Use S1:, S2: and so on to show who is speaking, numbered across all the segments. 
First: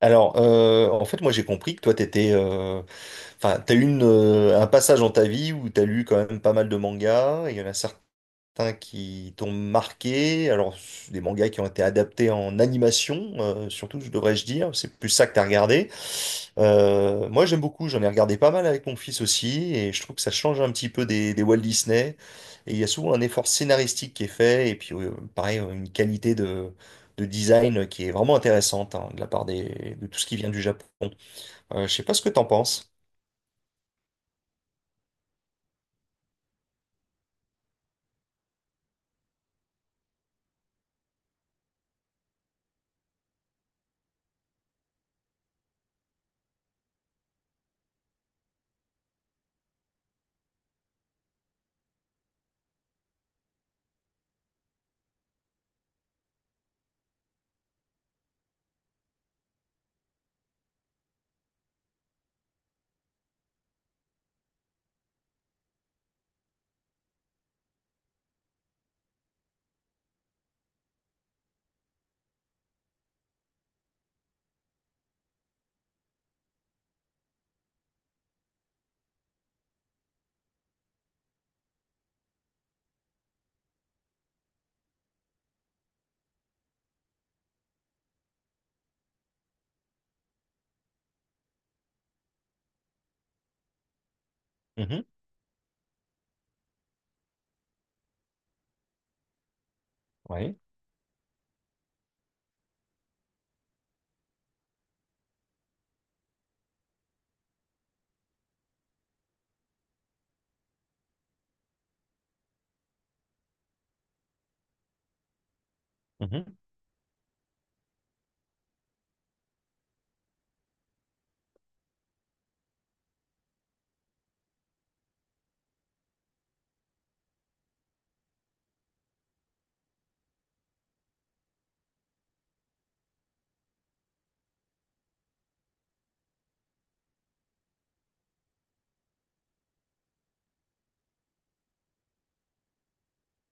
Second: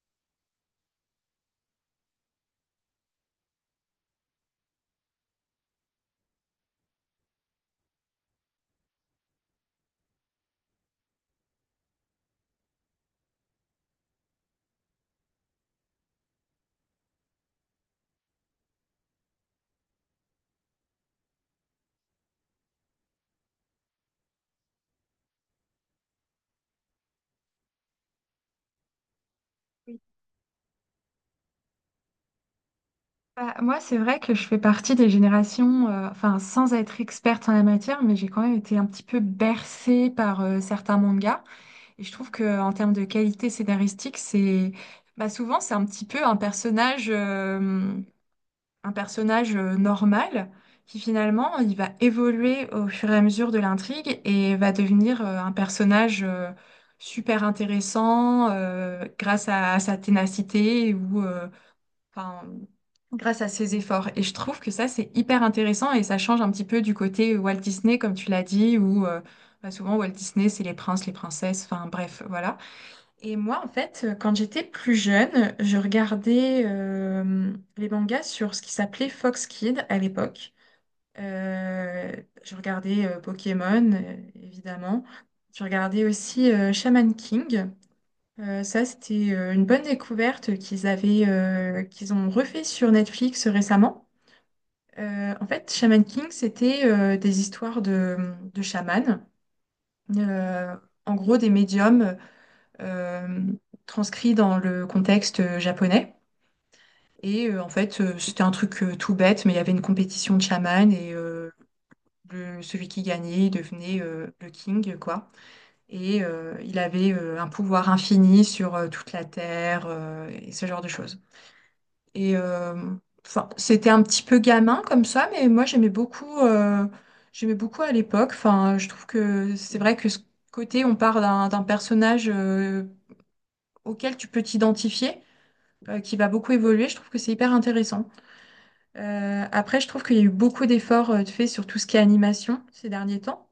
S1: En fait, moi, j'ai compris que toi, t'as eu un passage dans ta vie où t'as lu quand même pas mal de mangas, et il y en a certains qui t'ont marqué. Alors, des mangas qui ont été adaptés en animation, surtout, je devrais-je dire. C'est plus ça que t'as regardé. Moi, j'aime beaucoup. J'en ai regardé pas mal avec mon fils aussi. Et je trouve que ça change un petit peu des Walt Disney. Et il y a souvent un effort scénaristique qui est fait. Et puis, pareil, une qualité de design qui est vraiment intéressante, hein, de la part
S2: Oui.
S1: de tout ce qui vient du Japon. Je sais pas ce que t'en penses.
S2: Bah, moi, c'est vrai que je fais partie des générations, enfin, sans être experte en la matière, mais j'ai quand même été un petit peu bercée par certains mangas. Et je trouve que en termes de qualité scénaristique, c'est bah, souvent c'est un petit peu un personnage normal qui finalement il va évoluer au fur et à mesure de l'intrigue et va devenir un personnage super intéressant grâce à sa ténacité ou enfin, grâce à ses efforts. Et je trouve que ça, c'est hyper intéressant et ça change un petit peu du côté Walt Disney, comme tu l'as dit, où bah, souvent Walt Disney, c'est les princes, les princesses, enfin bref, voilà. Et moi, en fait, quand j'étais plus jeune, je regardais les mangas sur ce qui s'appelait Fox Kids à l'époque. Euh, je regardais Pokémon, évidemment. Je regardais aussi Shaman King. Ça, c'était une bonne découverte qu'ils ont refait sur Netflix récemment.
S1: Mhm.
S2: En fait, Shaman King, c'était des histoires de chamans,
S1: Oui.
S2: Euh, en gros des médiums euh, transcrits dans le contexte japonais. En fait, c'était un truc tout bête, mais il y avait une compétition de chamans et celui qui gagnait il devenait le king, quoi. Et
S1: Mhm.
S2: il avait un pouvoir infini sur toute la terre et ce genre de choses. Et euh, enfin, c'était un petit peu gamin comme ça, mais moi j'aimais beaucoup à l'époque. Enfin, je trouve que c'est vrai que ce côté, on part d'un personnage auquel tu peux t'identifier, qui va beaucoup évoluer. Je trouve que c'est hyper intéressant. Après, je trouve qu'il y a eu beaucoup d'efforts de faits sur tout ce qui est animation ces derniers temps.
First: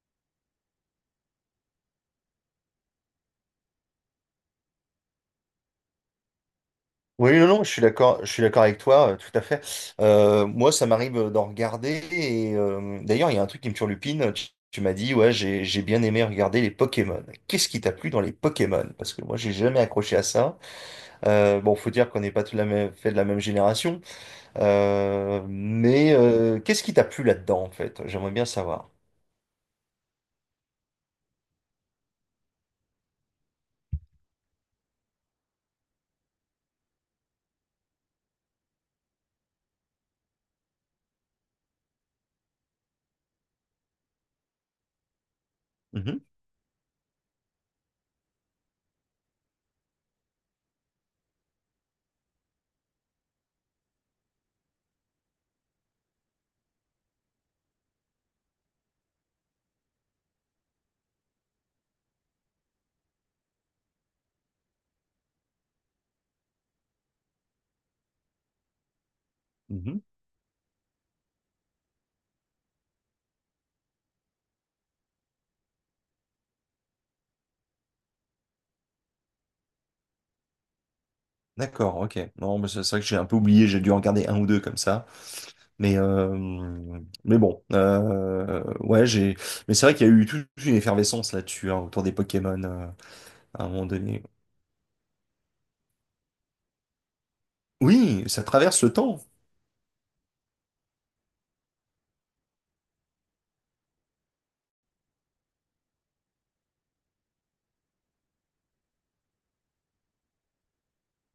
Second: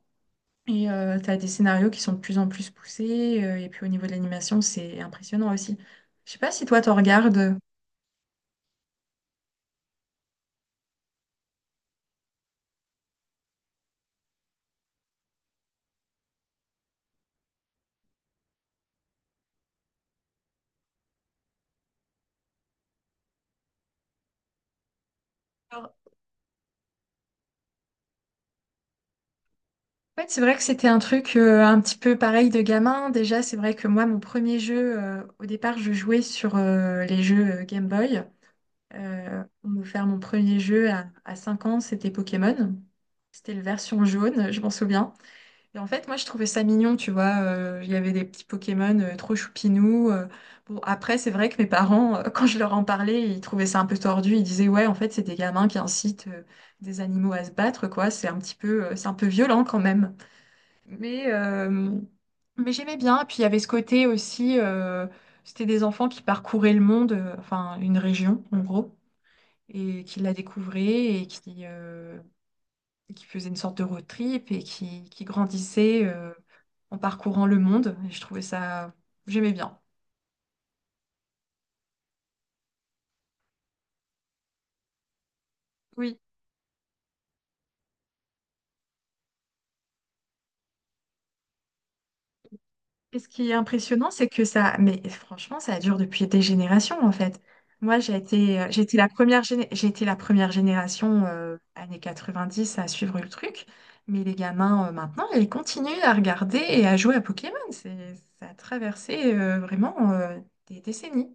S2: Et tu as des scénarios qui sont de plus en plus poussés. Et puis au niveau de l'animation, c'est impressionnant aussi. Je sais pas si toi, t'en
S1: Oui, non,
S2: regardes.
S1: non, je suis d'accord avec toi, tout à fait. Moi, ça m'arrive d'en regarder et d'ailleurs, il y a un truc qui me turlupine. Tu m'as dit, ouais, j'ai bien aimé regarder les Pokémon. Qu'est-ce qui t'a plu dans les Pokémon? Parce que moi, j'ai jamais accroché à ça. Bon, faut dire qu'on n'est pas tout la même, fait de la même génération. Mais qu'est-ce qui t'a plu là-dedans, en fait? J'aimerais bien savoir.
S2: Ouais, c'est vrai que c'était un truc un petit peu pareil de gamin. Déjà, c'est vrai que moi, mon premier jeu, au départ, je jouais sur les jeux Game Boy. On m'a offert mon premier jeu à 5 ans, c'était Pokémon. C'était la version jaune, je m'en souviens. Et en fait, moi,
S1: Mhm,
S2: je trouvais ça mignon, tu vois. Il y avait des petits Pokémon trop choupinous. Bon, après, c'est vrai que mes parents, quand je leur en parlais, ils trouvaient ça un peu tordu. Ils disaient, ouais, en fait, c'est des gamins qui incitent des animaux à se battre, quoi. C'est un petit peu, c'est un peu violent quand même. Mais, mais j'aimais bien. Puis il y avait ce côté aussi, c'était des enfants qui parcouraient le monde, enfin une région en gros,
S1: mhm.
S2: et qui la découvraient et qui faisaient une sorte de road trip et qui grandissaient en parcourant le monde. Et je trouvais ça, j'aimais bien.
S1: D'accord, ok. Non, mais c'est vrai que j'ai un peu oublié, j'ai dû en regarder un ou deux comme ça. Mais,
S2: Oui.
S1: euh, mais bon, ouais, j'ai. Mais c'est vrai qu'il y a eu toute une effervescence là-dessus, hein, autour des Pokémon,
S2: Et ce qui est
S1: à un moment
S2: impressionnant,
S1: donné.
S2: c'est que ça, mais franchement, ça dure depuis des générations en fait. Moi, j'ai
S1: Oui, ça
S2: été, euh, j'ai
S1: traverse le
S2: été la
S1: temps.
S2: première, géné- j'ai été la première génération années 10 à suivre le truc, mais les gamins maintenant, ils continuent à regarder et à jouer à Pokémon. C'est, ça a traversé vraiment des décennies.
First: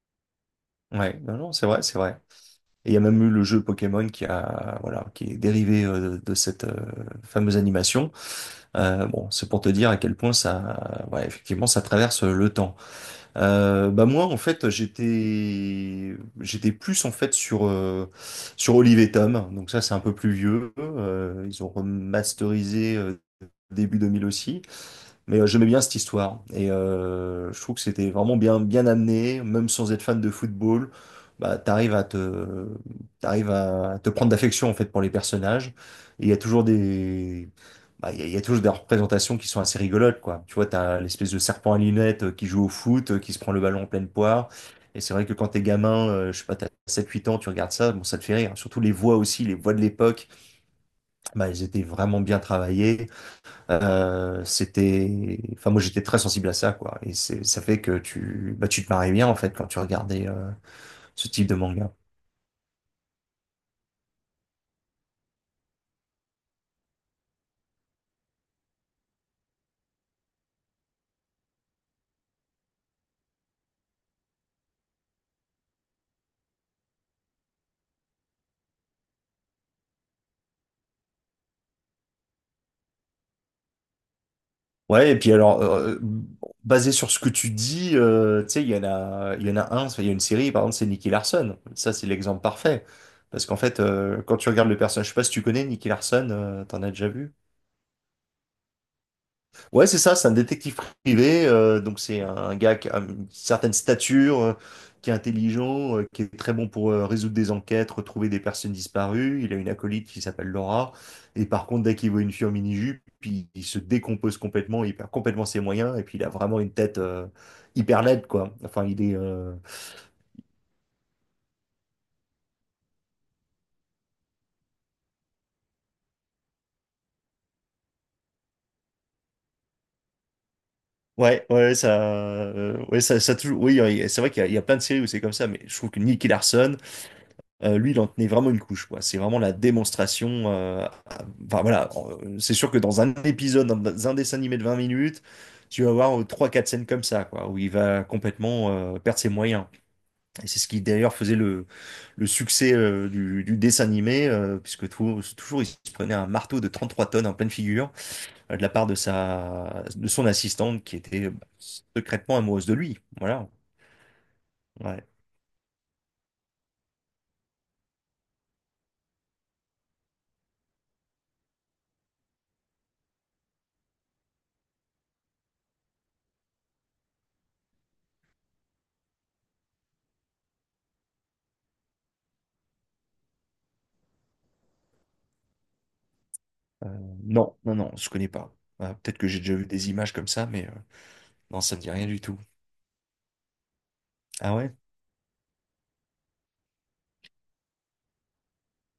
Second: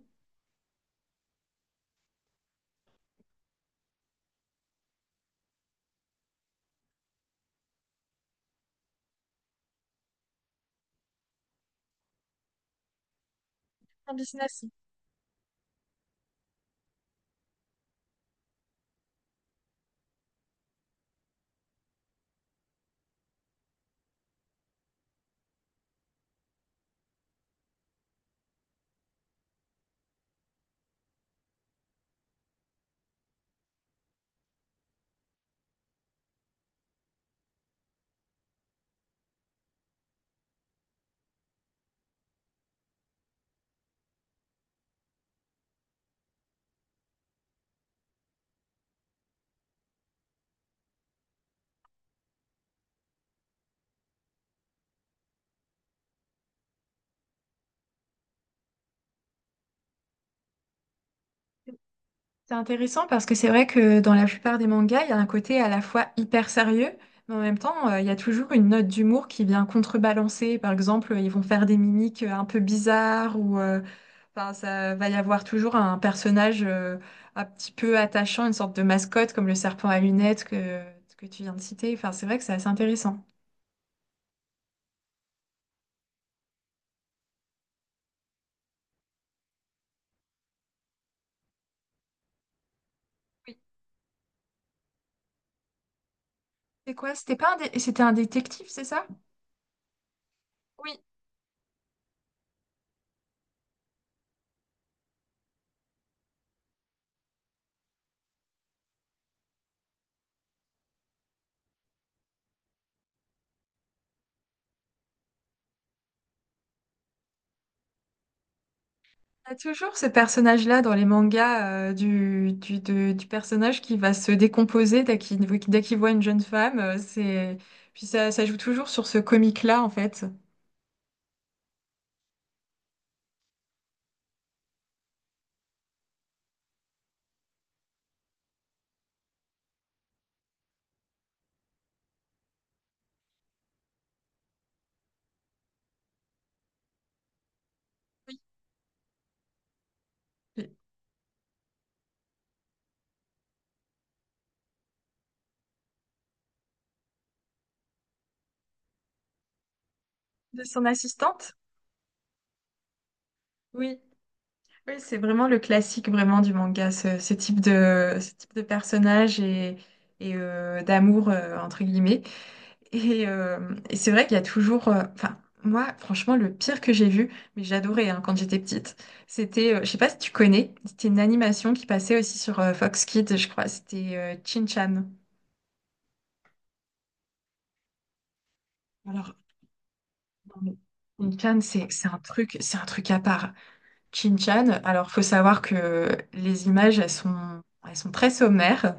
S1: Ouais, non, non, c'est vrai, c'est vrai. Et il y a même eu le jeu Pokémon qui a, voilà, qui est dérivé de cette fameuse animation. Bon, c'est pour te dire à quel point ça, ouais, effectivement, ça traverse le temps. Bah
S2: Un
S1: moi en
S2: business.
S1: fait j'étais plus en fait sur Olive et Tom, donc ça c'est un peu plus vieux. Ils ont remasterisé début 2000 aussi, mais j'aimais bien cette histoire et je trouve que c'était vraiment bien bien amené. Même sans être fan de football, bah t'arrives à te prendre d'affection en fait pour les personnages. Et il y a toujours des bah, il y a toujours des représentations qui sont assez rigolotes, quoi. Tu vois, t'as l'espèce de serpent à lunettes qui joue au foot, qui se prend le ballon en pleine poire. Et c'est vrai que quand t'es gamin, je sais pas, t'as 7 8 ans, tu regardes ça, bon, ça te fait rire. Surtout les voix aussi, les voix de l'époque, bah elles étaient vraiment bien travaillées. C'était, enfin moi j'étais très sensible à ça, quoi. Et c'est, ça fait que tu, bah tu te marrais bien en fait quand tu regardais ce type de manga.
S2: C'est intéressant parce que c'est vrai que dans la plupart des mangas, il y a un côté à la fois hyper sérieux, mais en même temps, il y a toujours une note d'humour qui vient contrebalancer. Par exemple, ils vont faire des mimiques un peu bizarres ou enfin, ça va y avoir toujours un personnage un petit peu attachant, une sorte de mascotte comme le serpent à lunettes que tu viens de citer. Enfin, c'est vrai que c'est assez intéressant.
S1: Ouais, et puis basé sur ce que tu dis, tu sais, il y en a un, enfin, il y a une série par exemple, c'est Nicky Larson. Ça c'est l'exemple parfait, parce qu'en
S2: Oui.
S1: fait quand tu regardes le personnage, je sais pas si tu connais Nicky Larson, t'en as
S2: C'est
S1: déjà
S2: quoi?
S1: vu?
S2: C'était pas un, c'était un détective, c'est ça?
S1: Ouais, c'est ça, c'est un détective
S2: Oui.
S1: privé, donc c'est un gars qui a une certaine stature, qui est intelligent, qui est très bon pour résoudre des enquêtes, retrouver des personnes disparues. Il a une acolyte qui s'appelle Laura, et par contre, dès qu'il voit une fille en mini-jupe, il se décompose complètement, il perd complètement ses moyens, et puis il a vraiment une tête hyper laide, quoi. Enfin,
S2: Il y a toujours ce personnage-là dans les mangas du personnage qui va se décomposer dès qu'il voit une jeune femme. Puis ça joue toujours sur ce comique-là, en fait.
S1: ouais, ouais, ouais, ouais, oui, c'est vrai qu'il y a plein de séries où c'est comme ça, mais je trouve que lui, il en tenait vraiment une couche, quoi. C'est vraiment la démonstration. Enfin voilà, c'est sûr que dans un épisode, dans un dessin animé de 20 minutes, tu vas avoir trois, quatre scènes comme ça, quoi, où il va complètement perdre ses moyens. Et c'est ce
S2: Oui.
S1: qui d'ailleurs faisait le succès du dessin animé, puisque toujours il se prenait un marteau de 33 tonnes en pleine figure, de la part de son
S2: De
S1: assistante
S2: son
S1: qui était, bah,
S2: assistante?
S1: secrètement amoureuse de lui. Voilà.
S2: Oui. Oui,
S1: Ouais.
S2: c'est vraiment le classique vraiment du manga, ce type de personnage et d'amour, entre guillemets. Et c'est vrai qu'il y a toujours. Enfin, moi, franchement, le pire que j'ai vu, mais j'adorais hein, quand j'étais petite, c'était. Je sais pas si tu connais, c'était une animation qui passait aussi sur Fox Kids, je crois. C'était Shin-Chan.
S1: Euh, non, non, non, je connais pas. Ah, peut-être que
S2: Alors,
S1: j'ai déjà vu des images comme ça,
S2: non,
S1: mais.
S2: mais Shin-Chan,
S1: Non, ça me
S2: c'est
S1: dit
S2: c'est
S1: rien
S2: un
S1: du tout.
S2: truc, c'est un truc à part. Chin
S1: Ah
S2: chan
S1: ouais?
S2: alors, faut savoir que les images, elles sont très sommaires.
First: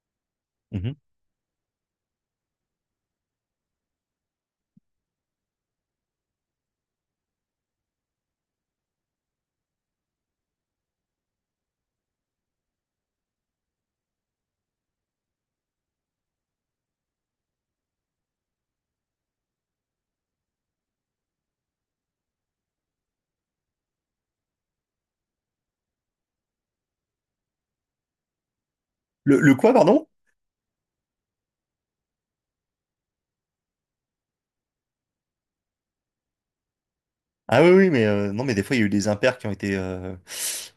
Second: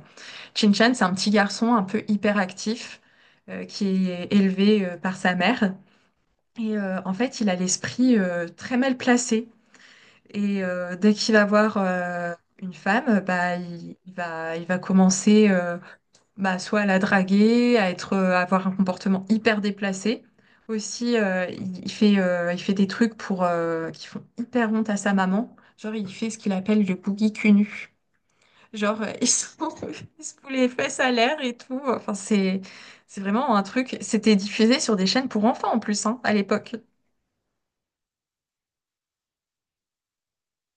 S2: Chin chan
S1: Mhm.
S2: c'est un petit garçon un peu hyperactif qui est élevé par sa mère. Et en fait, il a l'esprit très mal placé. Et dès qu'il va voir une femme, bah, il va commencer bah, soit à la draguer, à avoir un comportement hyper déplacé. Aussi, il fait des trucs qui font hyper honte à sa maman. Genre, il fait ce qu'il appelle le boogie cunu. Genre, il
S1: Le,
S2: se
S1: le quoi, pardon?
S2: il se fout les fesses à l'air et tout. Enfin, c'est vraiment un truc. C'était diffusé sur des chaînes pour enfants en plus, hein, à l'époque.
S1: Ah oui, oui, mais non, mais des fois, il y a eu des impairs qui ont été, euh,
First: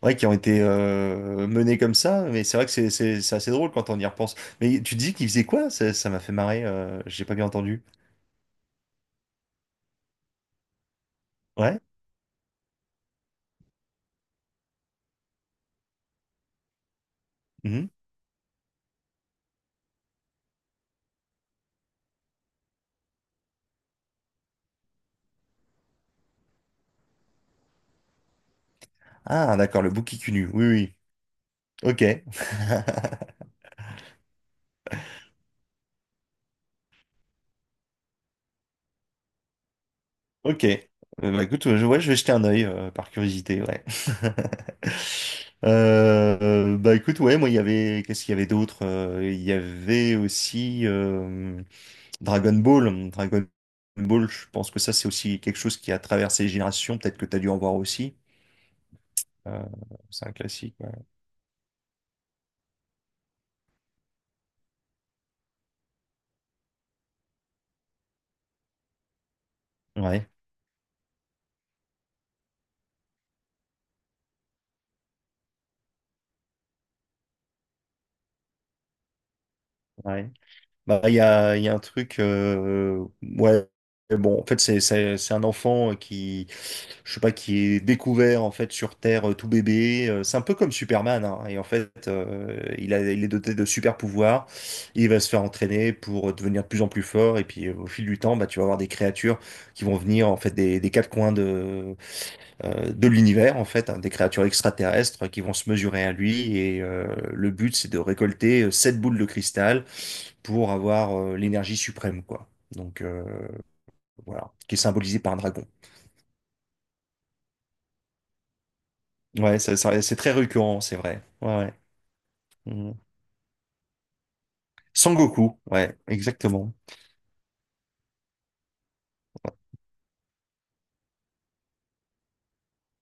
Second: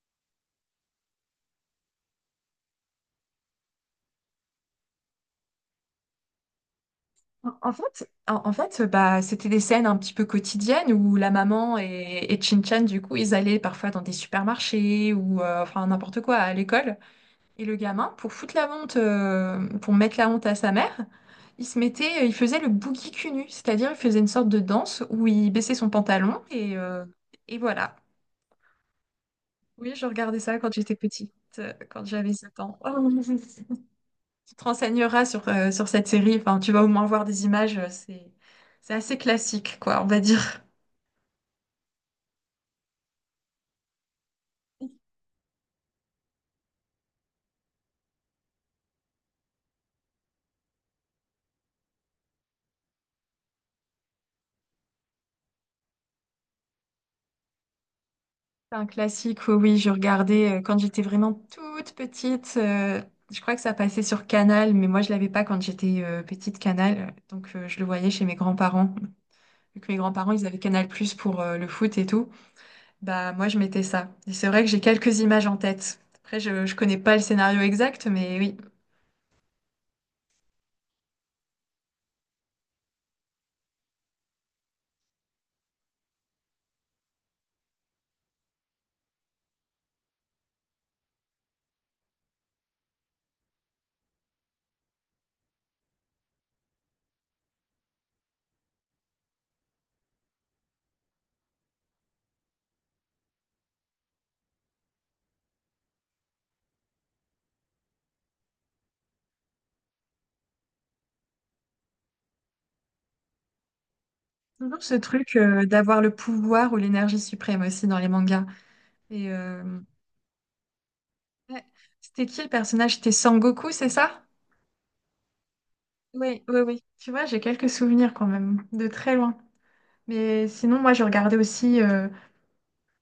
S1: ouais, qui ont été euh, menés comme ça, mais c'est vrai que c'est assez drôle quand on y repense. Mais tu dis qu'il faisait quoi? Ça m'a fait marrer, j'ai pas bien
S2: En en
S1: entendu.
S2: fait, en, en fait, bah, c'était des scènes un petit peu quotidiennes où la maman
S1: Ouais?
S2: et Chin-Chan, du coup, ils allaient parfois dans des supermarchés ou enfin n'importe quoi à l'école. Et le
S1: Mhm.
S2: gamin, pour mettre la honte à sa mère, il faisait le boogie cul nu, c'est-à-dire il faisait une sorte de danse où il baissait son pantalon et voilà.
S1: Ah, d'accord, le
S2: Oui, je
S1: bouc qui
S2: regardais
S1: cunue.
S2: ça
S1: Oui,
S2: quand j'étais
S1: oui.
S2: petite,
S1: Ok.
S2: quand j'avais 7 ans. Tu te renseigneras sur cette série, enfin, tu vas au moins voir des images, c'est assez classique, quoi, on va dire.
S1: Ok. Bah, écoute, ouais, je vais jeter un œil par curiosité, ouais. Bah écoute, ouais, moi il y avait, qu'est-ce qu'il y avait d'autre? Il y avait aussi Dragon Ball. Dragon Ball, je pense que ça c'est aussi quelque chose qui a traversé les générations. Peut-être que tu as dû en voir aussi.
S2: C'est un classique, oui,
S1: Euh,
S2: oui, je
S1: c'est un
S2: regardais
S1: classique.
S2: quand
S1: Ouais,
S2: j'étais vraiment toute petite. Je crois que ça passait sur Canal, mais moi je l'avais pas quand j'étais petite Canal, donc je le voyais chez mes grands-parents. Vu que mes
S1: ouais,
S2: grands-parents, ils avaient Canal+ Plus pour le foot et tout, bah moi je mettais ça. Et c'est vrai que j'ai quelques images en tête. Après, je connais pas le scénario exact, mais oui.
S1: ouais. Bah, il y a un truc, ouais, bon, en fait, c'est un enfant qui, je sais pas, qui est découvert, en fait, sur Terre, tout bébé. C'est un peu comme Superman, hein, et en fait, il est doté de super pouvoirs. Il va se faire entraîner pour devenir de plus en plus fort, et puis, au fil du temps, bah, tu vas avoir des créatures qui vont venir, en fait, des quatre coins de l'univers, en fait, hein, des créatures extraterrestres qui vont se mesurer à lui. Et le but, c'est de récolter sept boules de cristal pour avoir l'énergie suprême, quoi. Voilà, qui est
S2: Toujours ce
S1: symbolisé par
S2: truc
S1: un dragon.
S2: d'avoir le pouvoir ou l'énergie suprême aussi dans les mangas. Et
S1: Ouais, c'est très récurrent, c'est vrai. Ouais,
S2: ouais.
S1: ouais.
S2: C'était qui le
S1: Mhm.
S2: personnage? C'était Sangoku, c'est ça?
S1: Sangoku, ouais,
S2: Oui, oui,
S1: exactement.
S2: oui. Tu vois, j'ai quelques souvenirs quand même, de très loin. Mais sinon, moi, je regardais aussi,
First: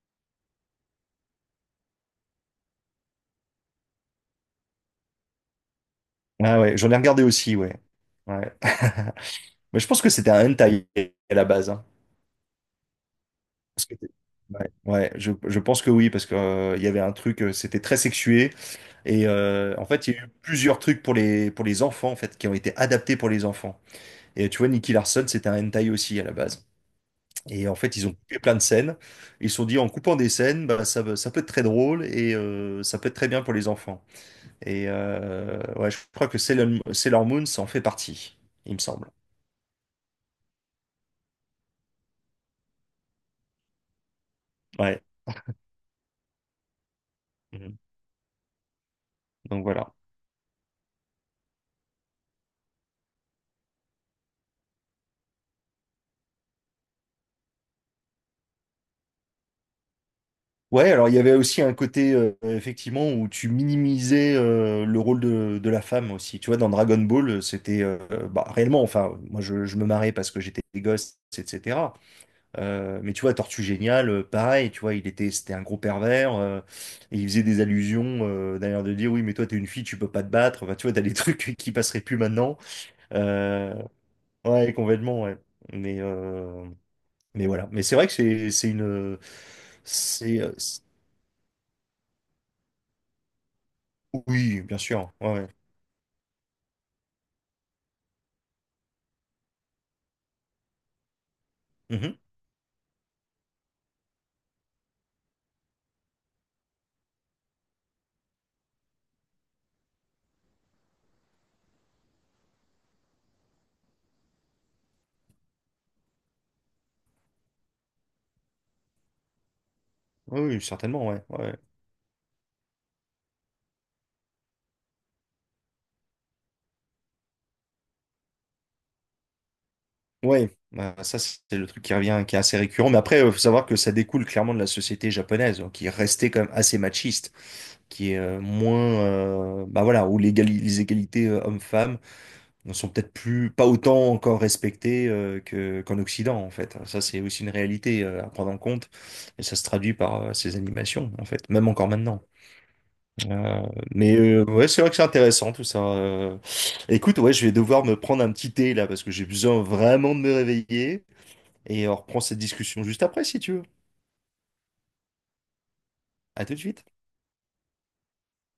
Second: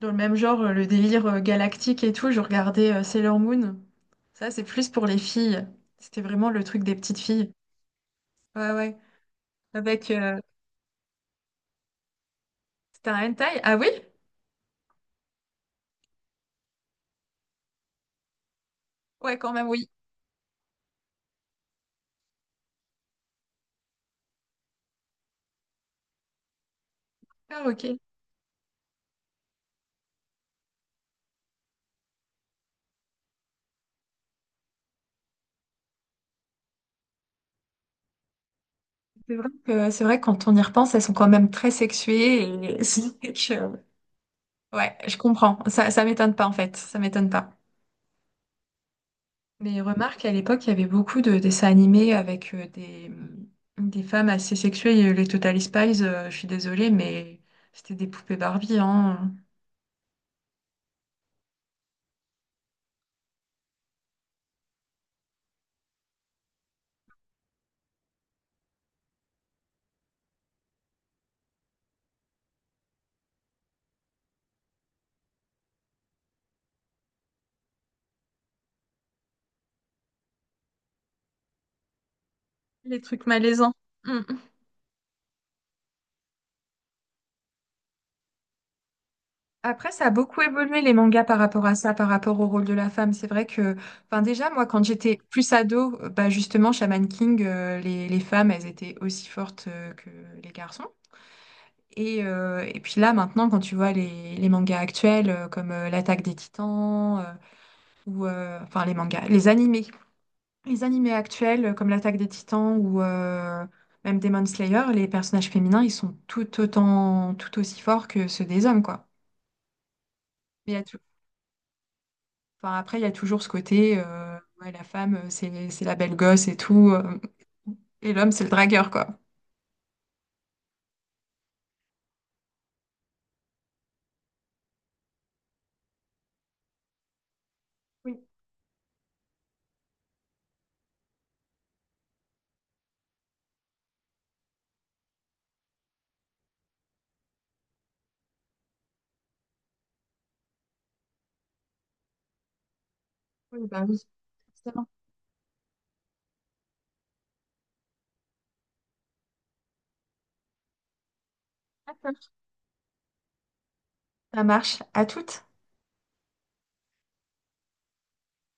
S2: dans le même genre, le délire galactique et tout. Je regardais Sailor Moon. Ça, c'est plus pour les filles. C'était vraiment
S1: Ah
S2: le
S1: ouais,
S2: truc
S1: j'en
S2: des
S1: ai
S2: petites
S1: regardé
S2: filles.
S1: aussi, ouais. Ouais.
S2: Ouais, ouais.
S1: Mais je pense que
S2: Avec.
S1: c'était un hentai à la base, hein.
S2: C'était un hentai? Ah
S1: Parce
S2: oui?
S1: que- Ouais, ouais, je pense que oui, parce que il y avait un truc, c'était très sexué. Et
S2: Ouais, quand même,
S1: en
S2: oui.
S1: fait, il y a eu plusieurs trucs pour pour les enfants, en fait, qui ont été adaptés pour les enfants. Et tu vois, Nicky Larson, c'était un hentai aussi à la base. Et
S2: Ah,
S1: en fait,
S2: ok.
S1: ils ont coupé plein de scènes. Ils se sont dit, en coupant des scènes, bah, ça peut être très drôle et ça peut être très bien pour les enfants. Et ouais, je crois que Sailor Moon, ça en fait partie, il me semble.
S2: C'est vrai que quand on y repense, elles sont quand même très sexuées. Et c'est que, ouais,
S1: Ouais.
S2: je comprends. Ça m'étonne pas, en fait. Ça m'étonne pas.
S1: Mhm. Donc
S2: Mais
S1: voilà.
S2: remarque, à l'époque, il y avait beaucoup de dessins animés avec des femmes assez sexuées. Il y a eu les Totally Spies, je suis désolée, mais c'était des poupées Barbie, hein.
S1: Ouais, alors il y avait aussi un côté, effectivement, où tu minimisais le rôle de la femme aussi. Tu vois, dans Dragon Ball, c'était bah, réellement, enfin, moi je me marrais parce que j'étais gosse, etc. Mais tu vois, Tortue Géniale, pareil, tu vois, c'était un gros pervers, et il faisait des allusions, d'ailleurs, de dire, oui, mais toi, t'es une fille, tu peux pas te battre. Enfin, tu vois, t'as des trucs qui passeraient plus maintenant.
S2: Les trucs
S1: Euh,
S2: malaisants. Mm.
S1: ouais, complètement, ouais. Mais, euh, mais voilà. Mais c'est vrai que c'est une.
S2: Après, ça a
S1: C'est,
S2: beaucoup
S1: euh,
S2: évolué les mangas par rapport à ça, par rapport au rôle de la femme. C'est vrai que, enfin, déjà,
S1: Oui,
S2: moi,
S1: bien
S2: quand
S1: sûr.
S2: j'étais
S1: Ouais, ouais.
S2: plus ado, bah, justement, Shaman King, les femmes, elles étaient aussi fortes que les garçons.
S1: Mhm.
S2: Et puis là, maintenant, quand tu vois les mangas actuels, comme L'Attaque des Titans, ou enfin les mangas, les animés. Les animés actuels comme l'Attaque des Titans ou même Demon Slayer, les personnages féminins, ils sont tout autant, tout aussi forts que ceux des hommes, quoi.
S1: Oui, oui,
S2: Mais il y a tou-
S1: certainement, ouais. Ouais.
S2: enfin, après, il y a toujours ce côté, ouais, la femme, c'est la belle gosse et tout, et l'homme, c'est le dragueur, quoi.
S1: Ouais, bah, ça, c'est le truc qui revient, qui est assez récurrent. Mais après, il faut savoir que ça découle clairement de la société japonaise, hein, qui restait quand même assez machiste, qui est
S2: Oui,
S1: moins, bah voilà, où les égalités hommes-femmes ne sont peut-être plus, pas autant encore respectées, qu'en Occident, en fait. Ça, c'est aussi une réalité à prendre en compte. Et ça se traduit par ces animations, en fait, même encore maintenant. Euh,
S2: oui, bah oui.
S1: mais ouais, c'est
S2: Forcément.
S1: vrai que c'est intéressant tout ça. Écoute, ouais, je vais devoir me prendre un petit thé là parce que j'ai besoin vraiment de me réveiller. Et on reprend
S2: D'accord.
S1: cette discussion juste après si tu veux.
S2: Ça marche. À toutes.
S1: À tout de suite.